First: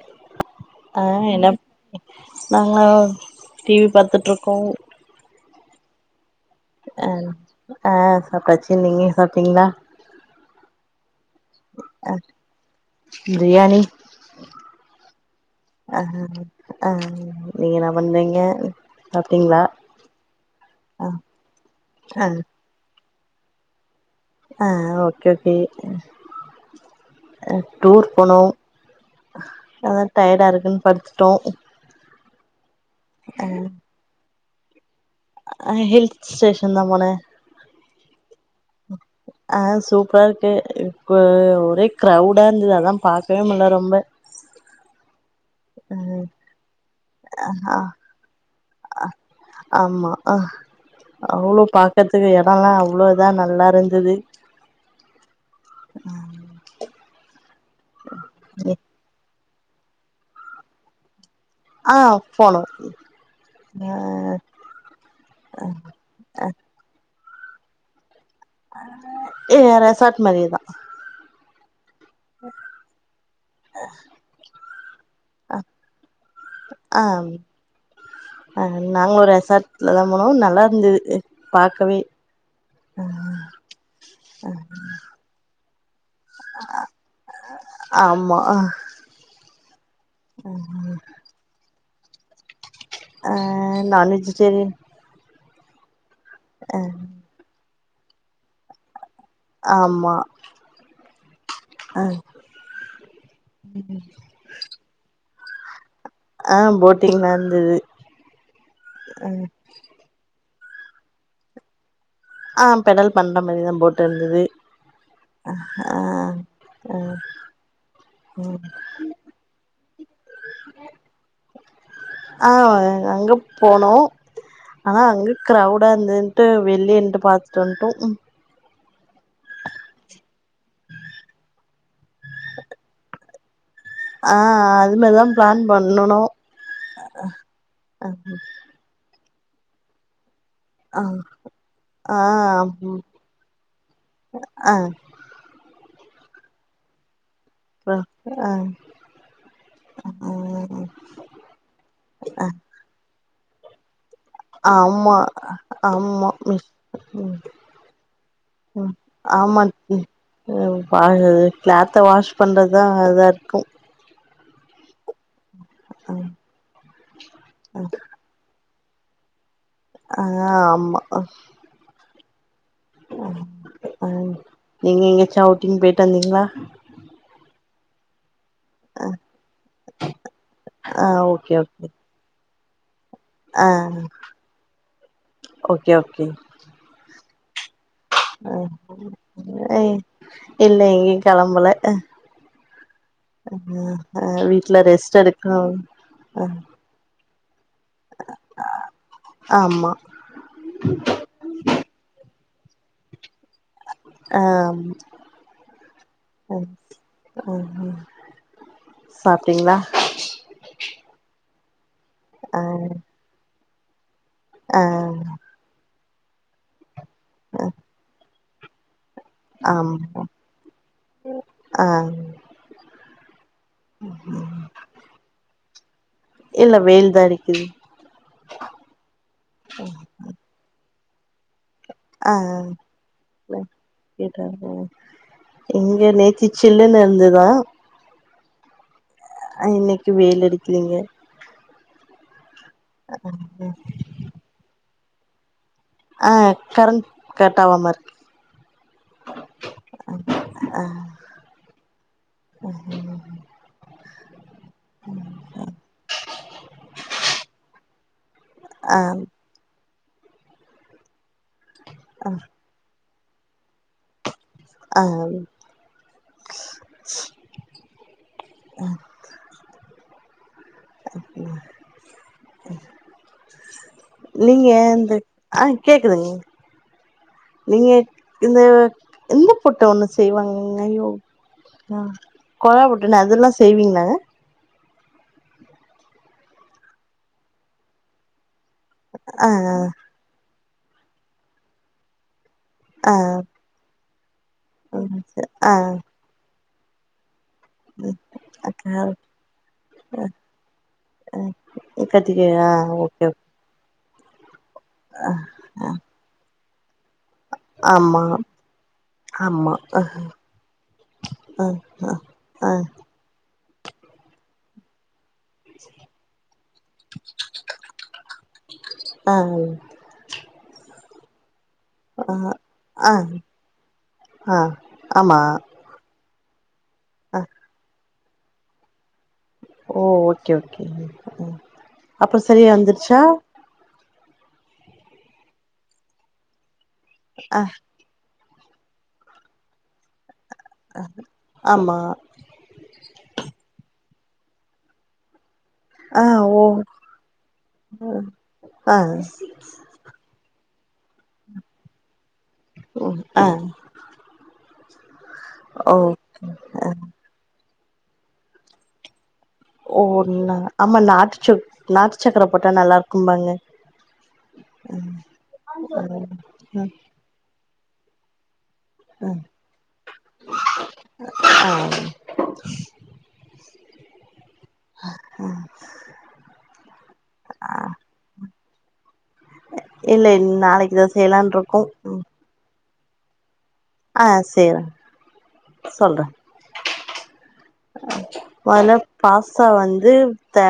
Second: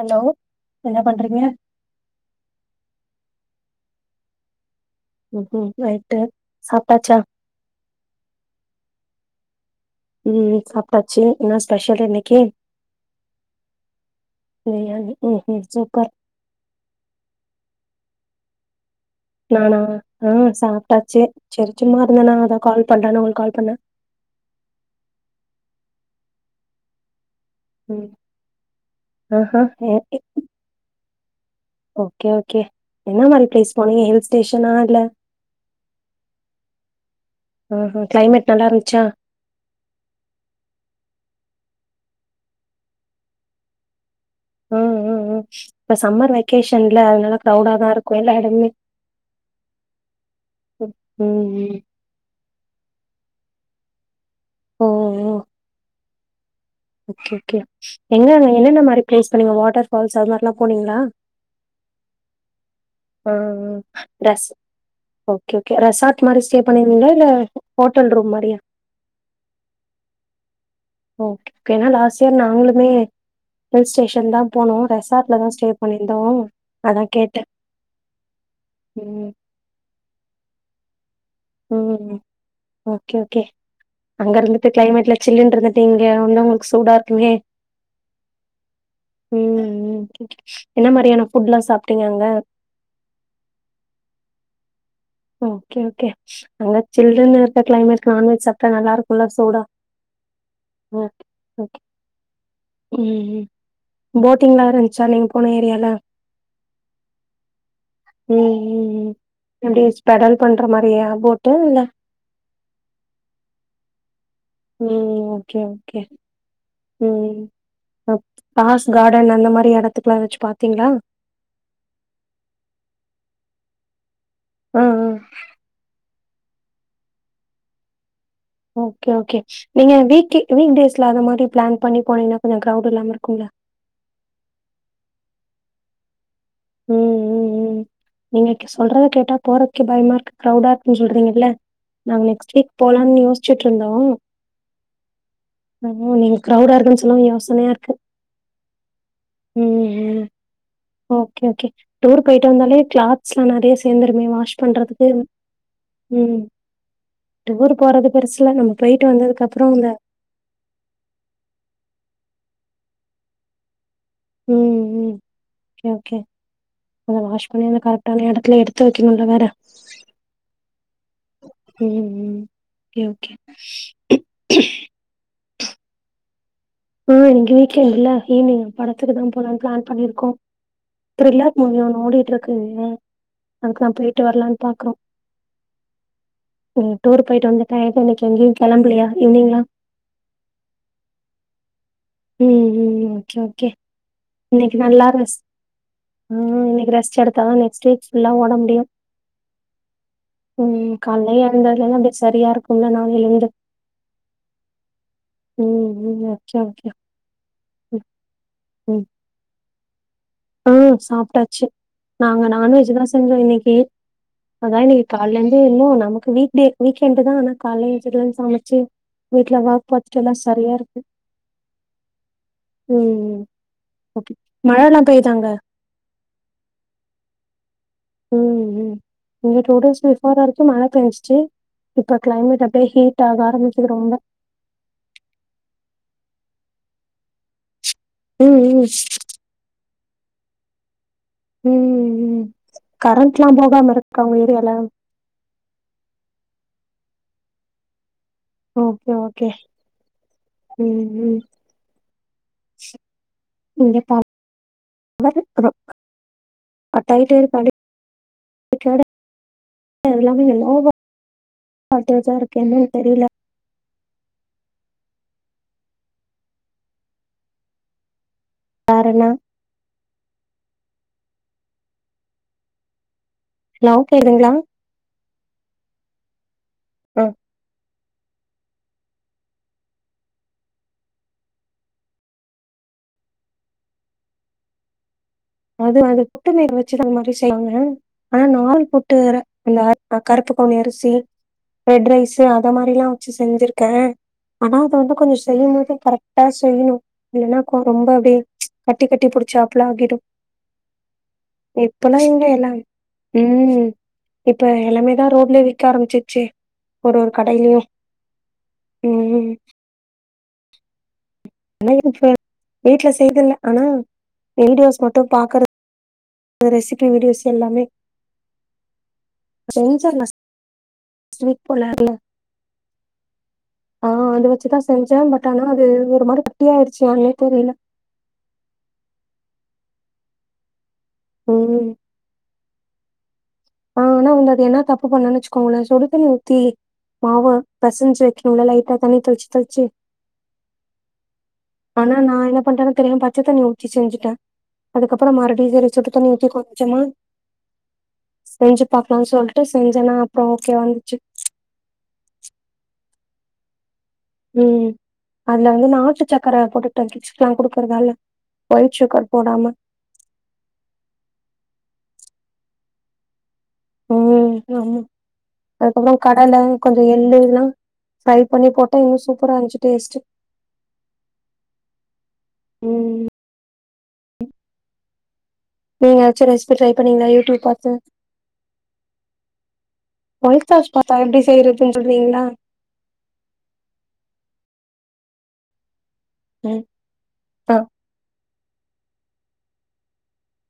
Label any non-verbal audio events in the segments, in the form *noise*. Hello ஆஹ் என்ன நாங்க டிவி பாத்துட்ருக்கோ உஹு நைட்டு சாப்ட்டாச்சா ஆஹ் ஆஹ் சாப்டாச்சு நீங்க சாப்ட்டிங்ளா உம் சாப்ட்டாச்சு என்னா ஸ்பெஷல் இன்னைக்கி பிரியாணி ம் ம் சூப்பர் ஆஹ் ஆஹ் நீங்க நா பண்றிங் யானு நானா ஆஹ் ஆ சாப்டாச்சு சரி சும்மா இருந்தனா அதா கால்ப் பண்றானு உங்கள்க் கால் பண்ண ஆஹ் ஓகே ஓகே அ ம் டூர் பொனோ ஆஹா எ அதா டயர்டாருக்குன் படுத்துட் டோ ஒகே ஒகே என்ன மாரி ப்ளேஸ் போனிங்க ஹில்ஸ் டேஷனா இல்ல அஹ ஹில் ஸ்டேஷன் தா பொன ஆஹா கிளைமேட் நல்லா இருந்ச்சா ஆஹ் சூப்ராருக்கு இ கு ஒரே க்ரௌடா இருந்தது அதா பாக்கவே முல்ல ரொம்ப ஆ ஆ ஆ இப்ப அஹ் சம்மர் வெக்கேஷன்ல அதனால அ க்ரௌடா ஹா தா இருக்கு எல்லா எடமுமே அ ஆமா ஆஹ் ம் அவ்ளோ ம் பாக்கத்துக்கு எடொல்லா அவ்ளோ இதா நல் நல்லாருந்தது ஓ உம் ஒக்கெ ஒகெய எங்கன் என்னென்ன மாரி ப்ளேஸ் இப்ப நீங்க வாட்டர்ஃபால்ஸ் அது மார்ல்லா போனிங்களா ஆ போனோ ஆஹ் ஆ ரஸ் ஓகே ஓகே ரெசார்ட் மாரி ஸ்டே பண்ணிர்ந்திங்ளா இல்ல ஹோட்டல் ரூம் மாரி ஏ ரெசாட் மாரியேதா ஓகே கெனலா சர் நாங்களுமே ஹில் ஸ்டேஷன் தா போனோ ரெசார்ட்லதா ஸ்டே பண்ணிருந்தோ ஆ அதா கேட்டே ஆ உ ருந்துது உம் ஓகே ஓகே அங்க இருந்துட்டு கிளைமேட்ல சில்லுன் இருந்து ஒண்ணு உங்களுக்கு சூடா இருக்குமே ஆமா உம் உம் என்ன மாதிரியான ஃபுட்லா சாப் ட்டிங்க அங்க அஹ் நான் வெஜிடேரியன் ஓகே ஓகே அங்க சில்லுனு இருக்கற கிளைமேட் நான்வெஜ் சாப்டா நல்லா இருக் கு ல சூடா ஆமா ஓகே ஓகே ஆ உம் உம் போட்டிங்லா வேற இருந்துச்சா நீங்க போன ஏரியால ஆஹ் போட்டிங்லா இருந்தது ம் ம் ம் அஹ் எப்டி பெடல் பண்ற மாரியா போட்டு இல்ல ஆஹ் பெடல் பண்ற மாரி தா போட் இருந்துது உம் ஓகே ஓகே ஆ உம் ம் பாஸ் கார்டன் அந்த மாரி எடத்துக்குலா வச்சு பாத்தீங்களா ஆ அங்க போனோ ஆ ஆனா ஆ அங்க கிரௌடா இருந்துது ட்டு வெளிய நிண்டு பாத்துட்டு வன்டோ ஓகே ஓகே நீங்க வீக்கு வீக்டேஸ்ல அந்த மாரி பிளான் பண்ணி போனீங்கன்னா கொஞ்சோ கிரௌட் இல்லாம இருக்கும்ல ஆஹ் அது மாரி தா பிளான் பண்ணனு உம் உம் உம் ஆ நீங்க இக்க சொல்றத கேட்டா போறக்கே பயமா இருக்கு கிரௌடா இருக்குன்னு ஆ சொல்றீங்கல்ல ஆ நாங்க நெக்ஸ்ட் வீக் ம் போலாம்னு யோசிச்சுட்டு இருந்தோ ஆ ஆ நீங்க க்ரௌவ்வுடா இருக்குன்னு சொல்லுவு யோசிச் அப் ஆஹ் உஹம் ஒகே ஒகே டூர் போயிட்டு வந்தாலே கிளாத் ஸ்லா நெறைய சேந்து ஆமா ஆமா ம் ம் டூர் போறது பெருசுல. நம்ம ம் போயிட்டு வந்ததுக்கப்புறம் ஆமாங் அந்த ம் அவ் வாழ்றது க்ளாத்த வாஷ் பண்ணுறதா அதார்க்கு ம் ம் கே ஒகே அமா வாஷ் பண்ணி அத கரக்ட்டான எடத்துல எடுத் தொவக்கனு உள்ள வேற ஆ ஆமா ம் ம் ஓகே, ஓகே. அ அ நீங்க எங்கயாச்சும் அவுட்டிங் போயிட்டு வந்தீங்களா ஆ எங்க வீட்ல இல்ல ஈவினிங் படத்துக்கு தான் போலானு பிளான் பண்ணிருக்கோம் ஆ ஓகே த்ரில்லர் மூவி ஓகே ஒன்னு ஓடிட்டு இரு க்கு இன்னா ஆ அதுக்குதான் போயிட்டு வரலாம்னு பாக்குறோம் நீ டூர் போயிட்டு வந்து டயர்டா இன்னைக்கு அ எங்கேயும் கெளம்பலையா ஈவ்னிங்லாம்? அ இல்ல எங்கயும் கெளம்பல அ ம் ம் ஓகே ஓகே ஆ வீட்ல இன்னிக்கு நல்லா ரெஸ்ட் இருந்த சிஸ் எடுக்கணு ஆ ம் இன்னிக்கு ட்ரெஸ் எடுத் தானே ஸ்டேஜ் ஃபுல்லா ஓட முடியும் ஆமா ம் காலைல்ல எழுந்ததிலிருந்து அப்படியே சரியா இருக்கோ உன்ன நான் எழுந்து ஆ ம். Okay, okay. ஆ ம் பாத்தீங்களா ம் சாப்ட்டாச்சு நாங்க ஆ நான்வெஜ்தா செஞ்சோ இன்னக்கி ஏன் அதா ஆ இன்னக்கி கால்ல இருந்து இன்னு நமக்கு வீக் டே வீக் எண்டுதா ஆன கால்ல எந்திச்சத்துல இருந்து சமச் சேரி வீட்ல எதா ஒர்க் பாத்துட்டு ஆமா இருந்தா சரியா இருக்கு ஆ ம் ம் ஓகே மழல்லாம் வ இல்ல வெயில் தா அடிக்குது ம் உம் *unintelligible* வரைக்கும் மழ பேஞ்சுச்சு ஆஹ் ரொம்ப *inaudible* இங்க நேத்தி சில்லுன்னு இருந்துதா உம் உம் இன்னைக்கு வெயில் அடிக்கலீங்க உஹம் உம் கரண்ட் எல்லா போகாம இருக்கா உங்க ஏரியால ஆஹ் கரண்ட் கட் ஆவாம இருக்கு ஓகே ஓகே உம் உம் ம் ம் ம் *unintelligible* அடிக்கடி ஆஹ எல்லாமே எல்லாவ அடுத்தச்ச இருக்கேன்னு தெரியல ஆ வேற என்ன ம் ம் ஹலோ கேக்குதுங்களா நீங்க அந்த ஆஹ கேக்குதுங்க உம் நீங்க இந்த இந்த புட்டு ஒன்னு செய்வாங்க ஐயோ ஹ கொழா புட்டுனு அதெல்லா செய்வீங்லாங்க அது அது புட்டு நீீர் வெச்சுதா அந்த மாரி செய்வாங்க ஆனா நா ஆள் போட்டு அற ஆ அந்த கருப்பு பொன்னி அரிசி ரெட் ரைஸ் தே அத மாரி எல்லா ஆ வெச்சு செஞ்சிருக்கே ஆனா அத வந்து கொஞ்சோ ஆ செய்யும் போது கரெக்டா செய் செய்யனு இல்லேன்னா கோ ரொம்ப அப்டியே ஆ கட்டி கட்டி புடிச்சா அப்லா ஆகிடு இப்பல்லா எங்க கத்திரிக்கா எல்லா ஆ ஓகே உ இப்ப எல்லாமே தா ரோட்லே விக்க ஆரம்பிச்சிச்சே ஒரு ஒரு கடையிலையு ஆமா உம் ஆமா ஆ ஆ என்ன வீட்ல ஆ வீட்ல செய்தில்ல ஆனா வீடியோஸ் மட் டு பாக்கற ரெசிபி வீடியோஸ் எல்லாமே ஆ செஞ்ஜர்லா சுவிட் போல ஆ ஆ ஆஹ அத ஆ வச்சுதா செஞ்சே ஆமா பட் ஆனா அது ஒரு மாரி இப்டி ஆயிடுச்சு ஆண்ணே அ தெரில ஓ ஓகே ஓகே உம் ம் அப்புறஸ் சரியா வந்துருச்சா நானா முன்னடின்னா தப்பு பண்ணன்னு வச்சுகோங்களே சுடுதண்ணி ஊத்தி மாவா அ பெசஞ்சு *unintelligible* லைட்டா தண்ணி தொழுச்சு தொழுச்சு ஆமா ஆனா நா என்ன பண்றதுன்னு தெரியாம பச்சத்தண்ணி ஊத்தி செஞ்சு அதுக்கப்பற மாறு பிரிசரு சுடு ஆ தண்ணி ஊத்தி ஓ கொஞ்சமா செஞ்சு ஆ பாக்கலா சொல்ட்டு செஞ்சனா அப்புறோ ஓகே வந்துச்சு ஒ ஆஹ் ம் அதுல வந்து நாட்டு சக்கரை போட்டுடே கிட்ஸ்க்லா குடுக் ஒரு வேல ஒய்ட் சுகர் போடாம ஓவ்வன்னா ஆமா நாட்டுச்சு நாட்டு சக்கர போட்டா நல்லா இருக்கு பாங்க உம் ஆமா அ அதுக்கப்பறோ கடல ம் கொஞ்ச எள்ளு இதல்லா சய்த் பண்ணி போட்டா இன்னு சூப்பரா இருந்ச்சு டேஸ்டு ஆ ம் நீங்க எதச்சு ரெசிபி ட்ரை பண்ணீங்களா யூடுப் பாத்து இல்ல ஒய்ட் சாஸ் நாளைக்கு தா பாஸ்தா எப்டி செய்யலான்னு இருக்கோ செய்யறதுனு சொல்றீங்ளா ஆஹ் செய்றே சொல்ற உம் முதல்ல பாஸ்தா வந்து த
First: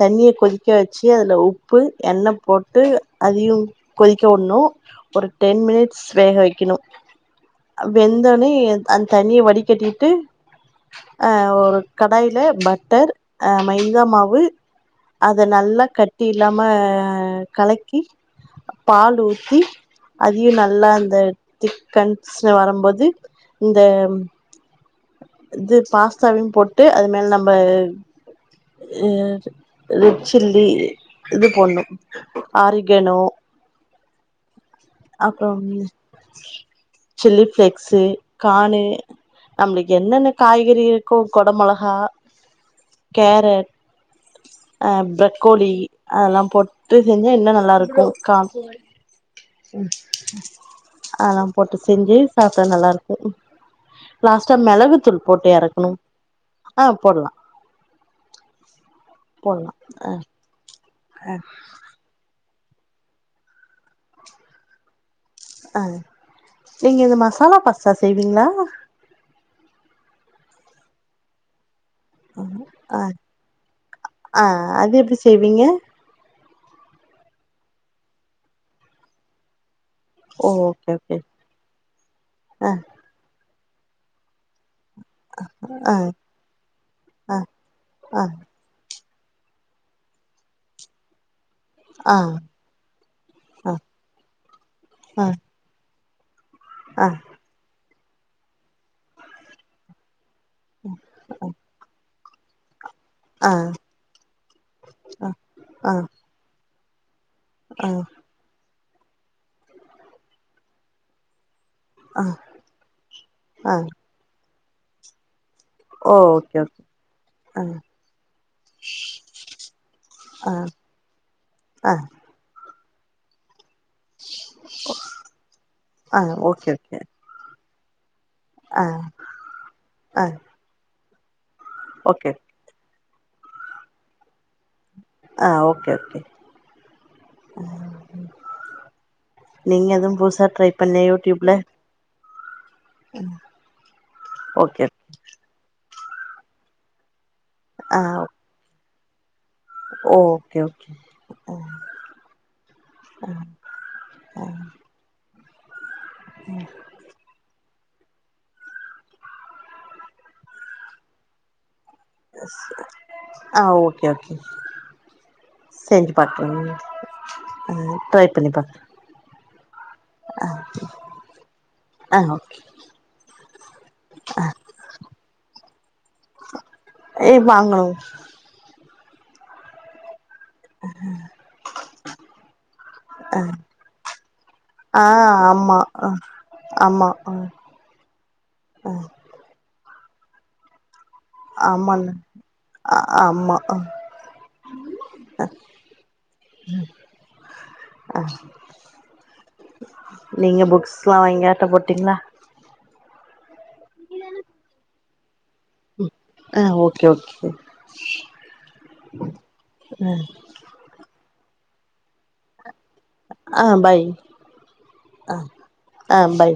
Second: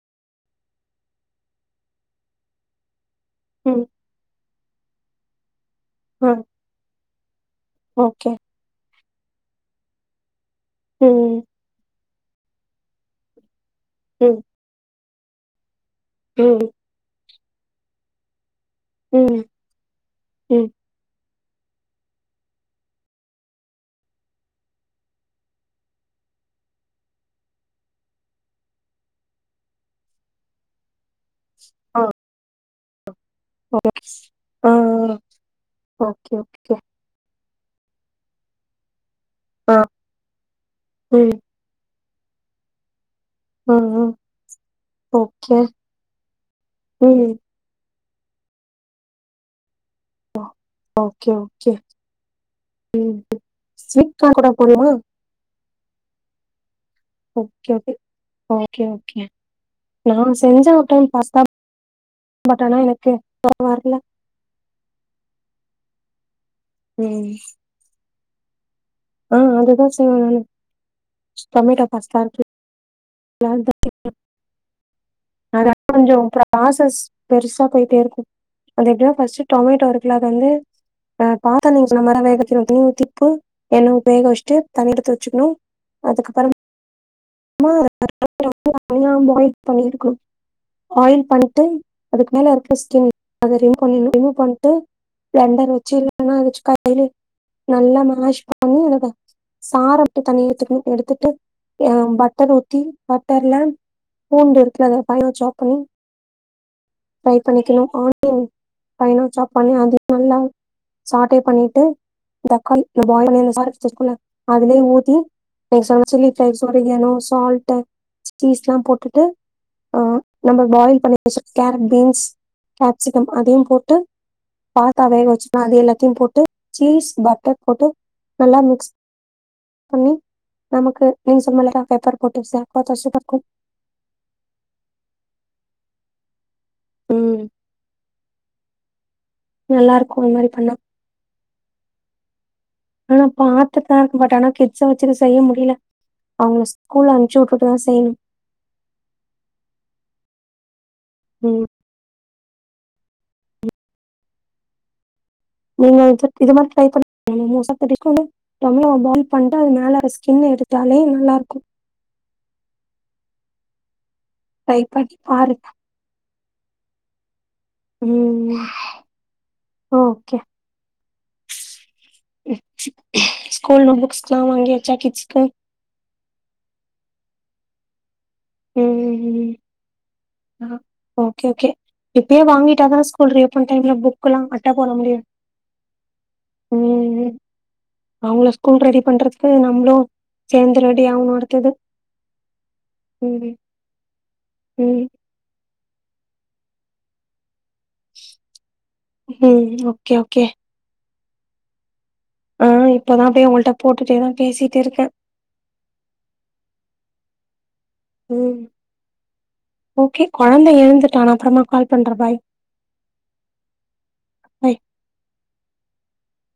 தண்ணியே கொதிக்க வச்சு அதில உப்பு எண்ணெ போட்டு அதையு ம் கொதிக்க உடணு ஒரு டென் மினிட் ஸ் ஆ வேக வைக்கணு ஓகே வெந்தோனே அந் தண்ணிய வடி கட்டிட்டு ம் ஆஹ் ஒரு கடாய்ல பட்டர் ஆஹ் ம் மைதாமாவு அது நல்ல கட்டி இல்லாம ம் கலக்கி பால் ம் ஊத்தி அதியு ம் நல்லா அந்த திக்கன்சு வரும்போது இந்த இது பாஸ்தாவையு போட்டு அது மேல நம்ம ஹ ரெட் சில்லி இது போண்ணும் ஆரி கெனு ளக்ஸ் அப்புற ஓகே சில்லி ஃப்ளெக்ஸு கானு ஆ நம்மளுக்கு என்னென்ன காய்கறி இருக்கு ம் கொட மொளகா கேரட் ஆ ஆ ஹ ஓகே பிரக்கோலி அதெல்லாம் போட்டு ம் செஞ்சா இன்னு நல்லாருக்கு காம் ம் ஆ ஓகே அதெல்லாம் ஓகே போட்டு செஞ்சு சாப்ட்டா நல்லாருக்கு ம் ஸ்வீட் கார்ன் கூட லாஸ்ட்டா மெளகுத்தூள் போட்டு எறக் னும் ஓக்கே ஓகே ஓகே ஓகே போட்லா அ நா செஞ்சே ஒர் டைம் அ பாஸ்தா பட் ஆனா எனக்கு *inaudible* வர்ல ஆ நீங்க இந்த மசாலா பசஸ் செய்வீங்ளா ஆஹ் அததா செய்வேன் நானு டொமேட்டோ பாஸ்தா இருக்குல்ல அஹ் அது அஹ் அது எப்டி செய்வீங்க அதா கொஞ்சோ ப்ராசஸ் பெருசா போயிட்டே இருக்கும் அது எப்டினா ஃபஸ்ட் டொமேட்டோ இருக்கு ல அத ஓ வந்து ஓகே ஓகே ஆஹ் பாத்தா நீங்க சொன்ன மாரிதா வேக வைக்க அ தண்ணி ஊத்தி உப்பு எண்ண வேக வஷ்டு தனியா எடுத்து வச்சுக்கணும் அ அதுக்கப்புறமா அ அத அ *inaudible* நல்லா பாயில் பண்ணிருக்கனும் பாயில் பண் டு ஆ அதுக்கு மேல இருக்குற ஸ்கின் அத அ ரிமூவ் பண்ணிர்னும் ரிமூவ் பண்ட்டு அ பிளண்டர் வச்சு நல்லா அ அரச்சு *unintelligible* நல்ல மா வாஷ் பண்ணி அதோட சாரம் தனியா எடுத்துகனு எடுத்துட்டு பட் டர் ஊ த்தி ஆ அ பட்டர்ல பூண்டு இருக்குல அத ஆ ஃபைனா சாப் பண்ணி ப்ரை ஆ பண்ணிக்கணும் ஆனியன் ஃபைனா சாப் பண்ணி அது நல்லா சாட்டே பண்ணி டு ஆ தக்காளி இந்த ஆ பாயில் *unintelligible* அதுலே ஊத்தி ஓ ஓகே ஓகே ஆ *unintelligible* டு சீஸ்ல்லாம் போட்டுட்டு அஹ் ஆ நம்ம பாயில் பண்ணி வச்சி இருக்க கேரட் ஆ பீன்ஸ் காப்சிகம் அதையும் போட் டு பாத்தா வேக வச்சோல்ல அது எல்லாத்தையும் ஆ போட்டு ஓகே ஓகே சீஸ் பட்டர் போட்டு நல்லா ஆ மிக்ஸ் பண்ணி ஆ நமக்கு மிளகா பெப்பர் ஓகே போட்டு *unintelligible* ஆ ஓகே ஓகே ம் உஹம் நீங்க நல்லா எதுவும் இருக்கு இது புதுசா மாரி ட்ரை பண்ணா பண்ணே யூ டியூப்ல ஆனா பாத்துப்பேன் பட் ஆனா ஓகே கிட்ஸ வச்சுன்னு செய்ய முடியல அவங்க ஸ்கூல அனுப்ச்சுட்டுட்டுதா ஆ செய்யணும் ஓகே ஓகே ம் நீங்க இ இது மாரி ட்ரை பண் *inaudible* *unintelligible* பாயில் பண்ட்டு அது மேல ஸ்கின் எடுத்தாலே நல்லாருக்கு ஆ ஓகே ஓ ட்ரை பண்ணி பாருங்க *inaudible* ஆ ட்ரை பண்ணி ம் பாக்கற ஓகே ஆ ஓகே ஸ்கூல்ல புக்ஸ்லா வாங்கியாச்சா கிட்ஸ்க்கு ஏ வாங்ணு ம் ம் ஆ ஓகே ஓகே இப்பயே வாங்கிட்டாதா ஸ்கூல் ரீ ஓபன் டைம்ல புக்கல்லா அட்ட போட ஆ முடியு ஆமா ஆ ம் ஆமா ம் ஆ அவங்கள ஸ்கூல் ரெடி பண்றதுக்கு நம்ளு சேந்தர வேண்டி ஆமாங்க ஆ ம் ஆமா அ ம் ம் ஓகே ஓகே லா வாங்கி அட்ட போட்டிங்ளா அ இப்பதா போய் அவங்கள்ட்ட போட்டுட்டேதா பேசிட்டு இருக்க அ ஓகே ஓகே ம் ஆ ஓகே கொழந்த எழுந்துட்டா நா அப்பறமா கால் பண்ற பாய் ஆ பை பாய் அ ஆ பை